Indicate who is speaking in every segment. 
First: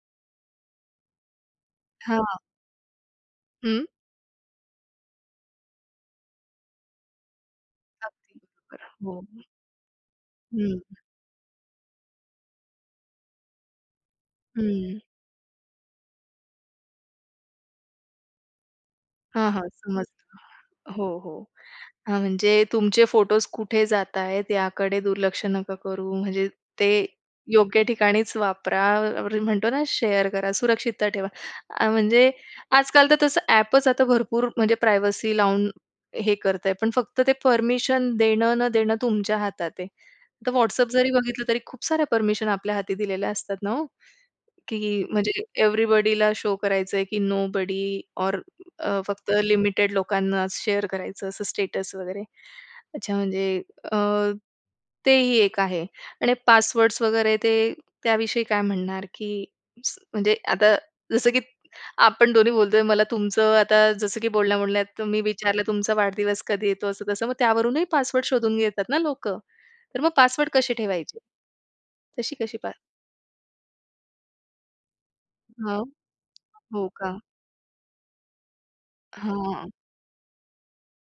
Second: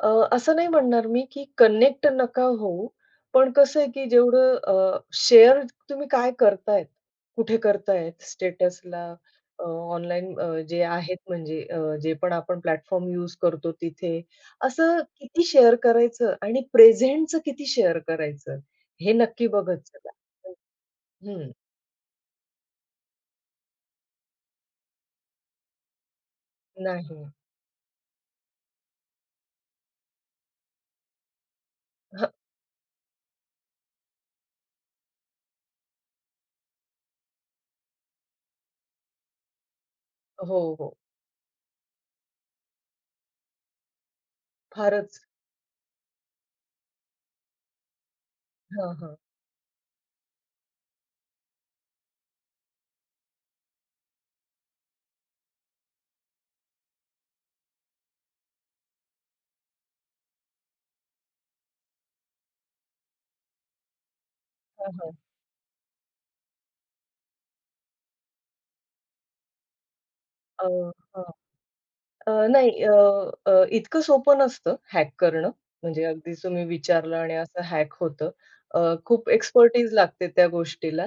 Speaker 1: अ, असं नाही म्हणणार मी की कनेक्ट
Speaker 2: हां.
Speaker 1: नका होऊ, पण कसं
Speaker 2: हं.
Speaker 1: आहे की जेवढं अ, शेअर तुम्ही काय करताय, कुठे करताय,
Speaker 2: अगदी खरं.
Speaker 1: स्टेटसला
Speaker 2: हो.
Speaker 1: अ, ऑनलाईन अ, जे
Speaker 2: हं.
Speaker 1: आहेत म्हणजे अ, जे पण आपण प्लॅटफॉर्म यूज करतो तिथे.
Speaker 2: हं.
Speaker 1: असं किती शेअर करायचं आणि प्रेझेंटचं किती शेअर करायचं हे नक्की
Speaker 2: हां, हां.
Speaker 1: बघत जावा. हो.
Speaker 2: समजतं. हो, हो.
Speaker 1: हं.
Speaker 2: हां, म्हणजे तुमचे फोटोज कुठे जाताहेत याकडे दुर्लक्ष नका करू. म्हणजे ते
Speaker 1: नाही.
Speaker 2: योग्य ठिकाणीच वापरा, आपण म्हणतो ना शेअर करा, सुरक्षितता ठेवा. अ,
Speaker 1: हं
Speaker 2: म्हणजे आजकाल तर तसं ॲपच आता भरपूर म्हणजे प्रायव्हसी लावून हे करतय, पण फक्त ते परमिशन देणं न देणं तुमच्या हातात आहे. आता
Speaker 1: हो,
Speaker 2: WhatsApp
Speaker 1: हो.
Speaker 2: जरी बघितलं तरी खूप साऱ्या परमिशन आपल्या हाती दिलेल्या असतात ना हो? की
Speaker 1: फारच.
Speaker 2: म्हणजे एव्हरीबडीला शो करायचंय की नोबडी ऑर
Speaker 1: हां,
Speaker 2: अ,
Speaker 1: हां.
Speaker 2: फक्त लिमिटेड लोकांनाच शेअर करायचं असं स्टेटस वगैरे. अच्छा. म्हणजे अ, तेही एक आहे. आणि पासवर्ड्स वगैरे ते त्याविषयी काय म्हणणार? की स म्हणजे आता जसं की आपण दोन्ही बोलतोय. मला तुमचं आता जसं की बोलण्या-बोलण्यात
Speaker 1: हां, हां.
Speaker 2: तुम्ही विचारलं तुमचा वाढदिवस कधी येतो, असं तसं, मग त्यावरूनही पासवर्ड शोधून घेतात ना लोकं? तर मग पासवर्ड
Speaker 1: अ,
Speaker 2: कसे ठेवायचे?
Speaker 1: हां.
Speaker 2: तशी
Speaker 1: अ,
Speaker 2: कशी
Speaker 1: नाही
Speaker 2: पार
Speaker 1: अ, अ, इतकं सोपं नसतं हॅक करणं
Speaker 2: हां.
Speaker 1: म्हणजे अगदी तुम्ही
Speaker 2: हो
Speaker 1: विचारलं
Speaker 2: का.
Speaker 1: आणि असं हॅक होतं. अ, खूप
Speaker 2: हां.
Speaker 1: एक्सपेर्टीज लागते त्या गोष्टीला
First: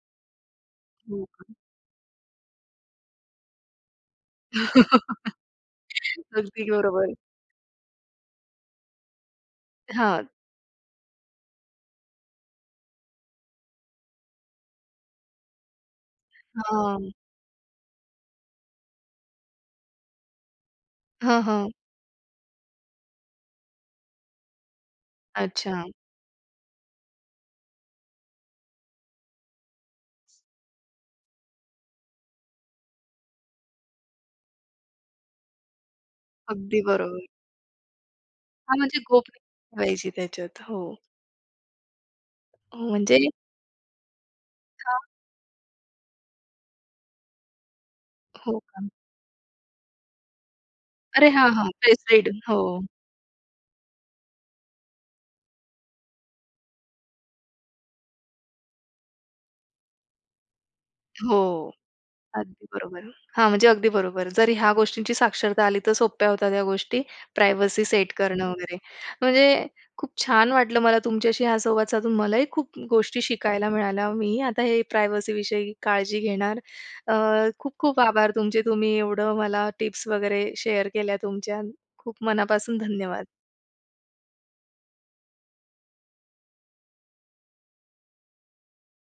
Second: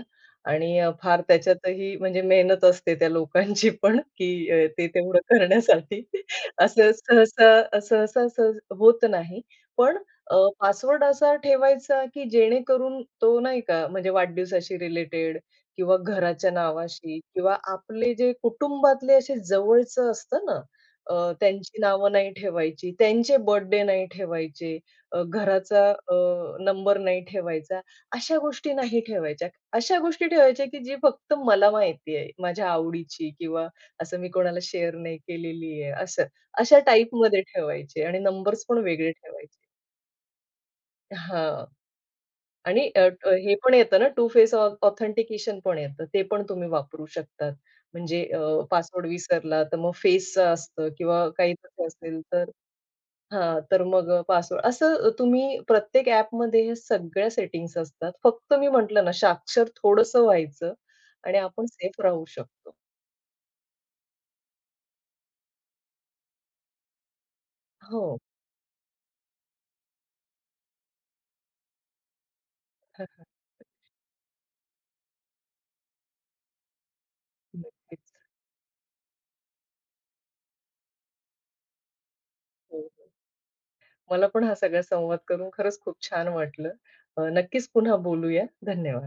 Speaker 1: आणि अ, फार
Speaker 2: हो का.
Speaker 1: त्याच्यातही म्हणजे मेहनत असते त्या लोकांची पण की अ, ते तेवढं करण्यासाठी.
Speaker 2: अगदी
Speaker 1: असं
Speaker 2: बरोबर.
Speaker 1: सहसा सहसा सहज होत नाही. पण
Speaker 2: हां.
Speaker 1: अ, पासवर्ड असा ठेवायचा, की जेणेकरून तो, नाही का, म्हणजे वाढदिवसाशी रिलेटेड किंवा घराच्या
Speaker 2: हां.
Speaker 1: नावाशी किंवा आपले जे कुटुंबातले असे जवळचं असतं ना अ,
Speaker 2: हां, हां.
Speaker 1: त्यांची नावं नाही ठेवायची. त्यांचे बर्थडे नाही ठेवायचे. अ, घराचा
Speaker 2: अच्छा.
Speaker 1: अ, नंबर नाही ठेवायचा, अशा गोष्टी नाही ठेवायच्या. अशा गोष्टी ठेवायच्या की जी फक्त मला माहिती आहे. माझ्या आवडीची किंवा असं मी कोणाला शेअर नाही केलेली आहे असं. अशा
Speaker 2: अगदी बरोबर.
Speaker 1: टाइपमध्ये ठेवायचे आणि नंबर्सपण
Speaker 2: हां. म्हणजे
Speaker 1: वेगळे
Speaker 2: गोप
Speaker 1: ठेवायचे.
Speaker 2: पाहिजे त्याच्यात. हो.
Speaker 1: हां. आणि
Speaker 2: हो
Speaker 1: अ,
Speaker 2: म्हणजे
Speaker 1: अ, हे पण येतं ना टू फेस ऑ
Speaker 2: का?
Speaker 1: ऑथेंटिकेशन पण येतं. ते पण तुम्ही वापरू शकतात. म्हणजे अ,
Speaker 2: हो का.
Speaker 1: पासवर्ड विसरला तर मग फेसचं असतं किंवा
Speaker 2: अरे हां,
Speaker 1: काही
Speaker 2: हां.
Speaker 1: [unintelligible] असेल
Speaker 2: फेसरीड,
Speaker 1: तर
Speaker 2: हो.
Speaker 1: हां, तर मग अ, पासवर्ड असं अ, तुम्ही प्रत्येक ॲपमध्ये ह्या सगळ्या सेटिंग्ज असतात. फक्त मी म्हटलं ना साक्षर थोडंसं व्हायचं आणि आपण
Speaker 2: हो.
Speaker 1: सेफ राहू
Speaker 2: अगदी
Speaker 1: शकतो.
Speaker 2: बरोबर आहे. हां, म्हणजे अगदी बरोबर. जर ह्या गोष्टींची साक्षरता आली तर सोप्या होत्या त्या गोष्टी प्रायव्हसी सेट
Speaker 1: हो.
Speaker 2: करणं वगैरे. म्हणजे खूप छान वाटलं मला तुमच्याशी हा संवाद साधून. मलाही खूप गोष्टी शिकायला मिळाल्या. मीही आता हे प्रायव्हसी विषयी काळजी घेणार. अ, खूप-खूप
Speaker 1: नक्कीच.
Speaker 2: आभार तुमचे. तुम्ही एवढं मला टिप्स वगैरे शेअर केल्या तुमच्या. खूप मनापासून
Speaker 1: हो, हो.
Speaker 2: धन्यवाद.
Speaker 1: मला पण हा सगळा संवाद करून खरंच खूप छान वाटलं. अ, नक्कीच पुन्हा बोलूया. धन्यवाद.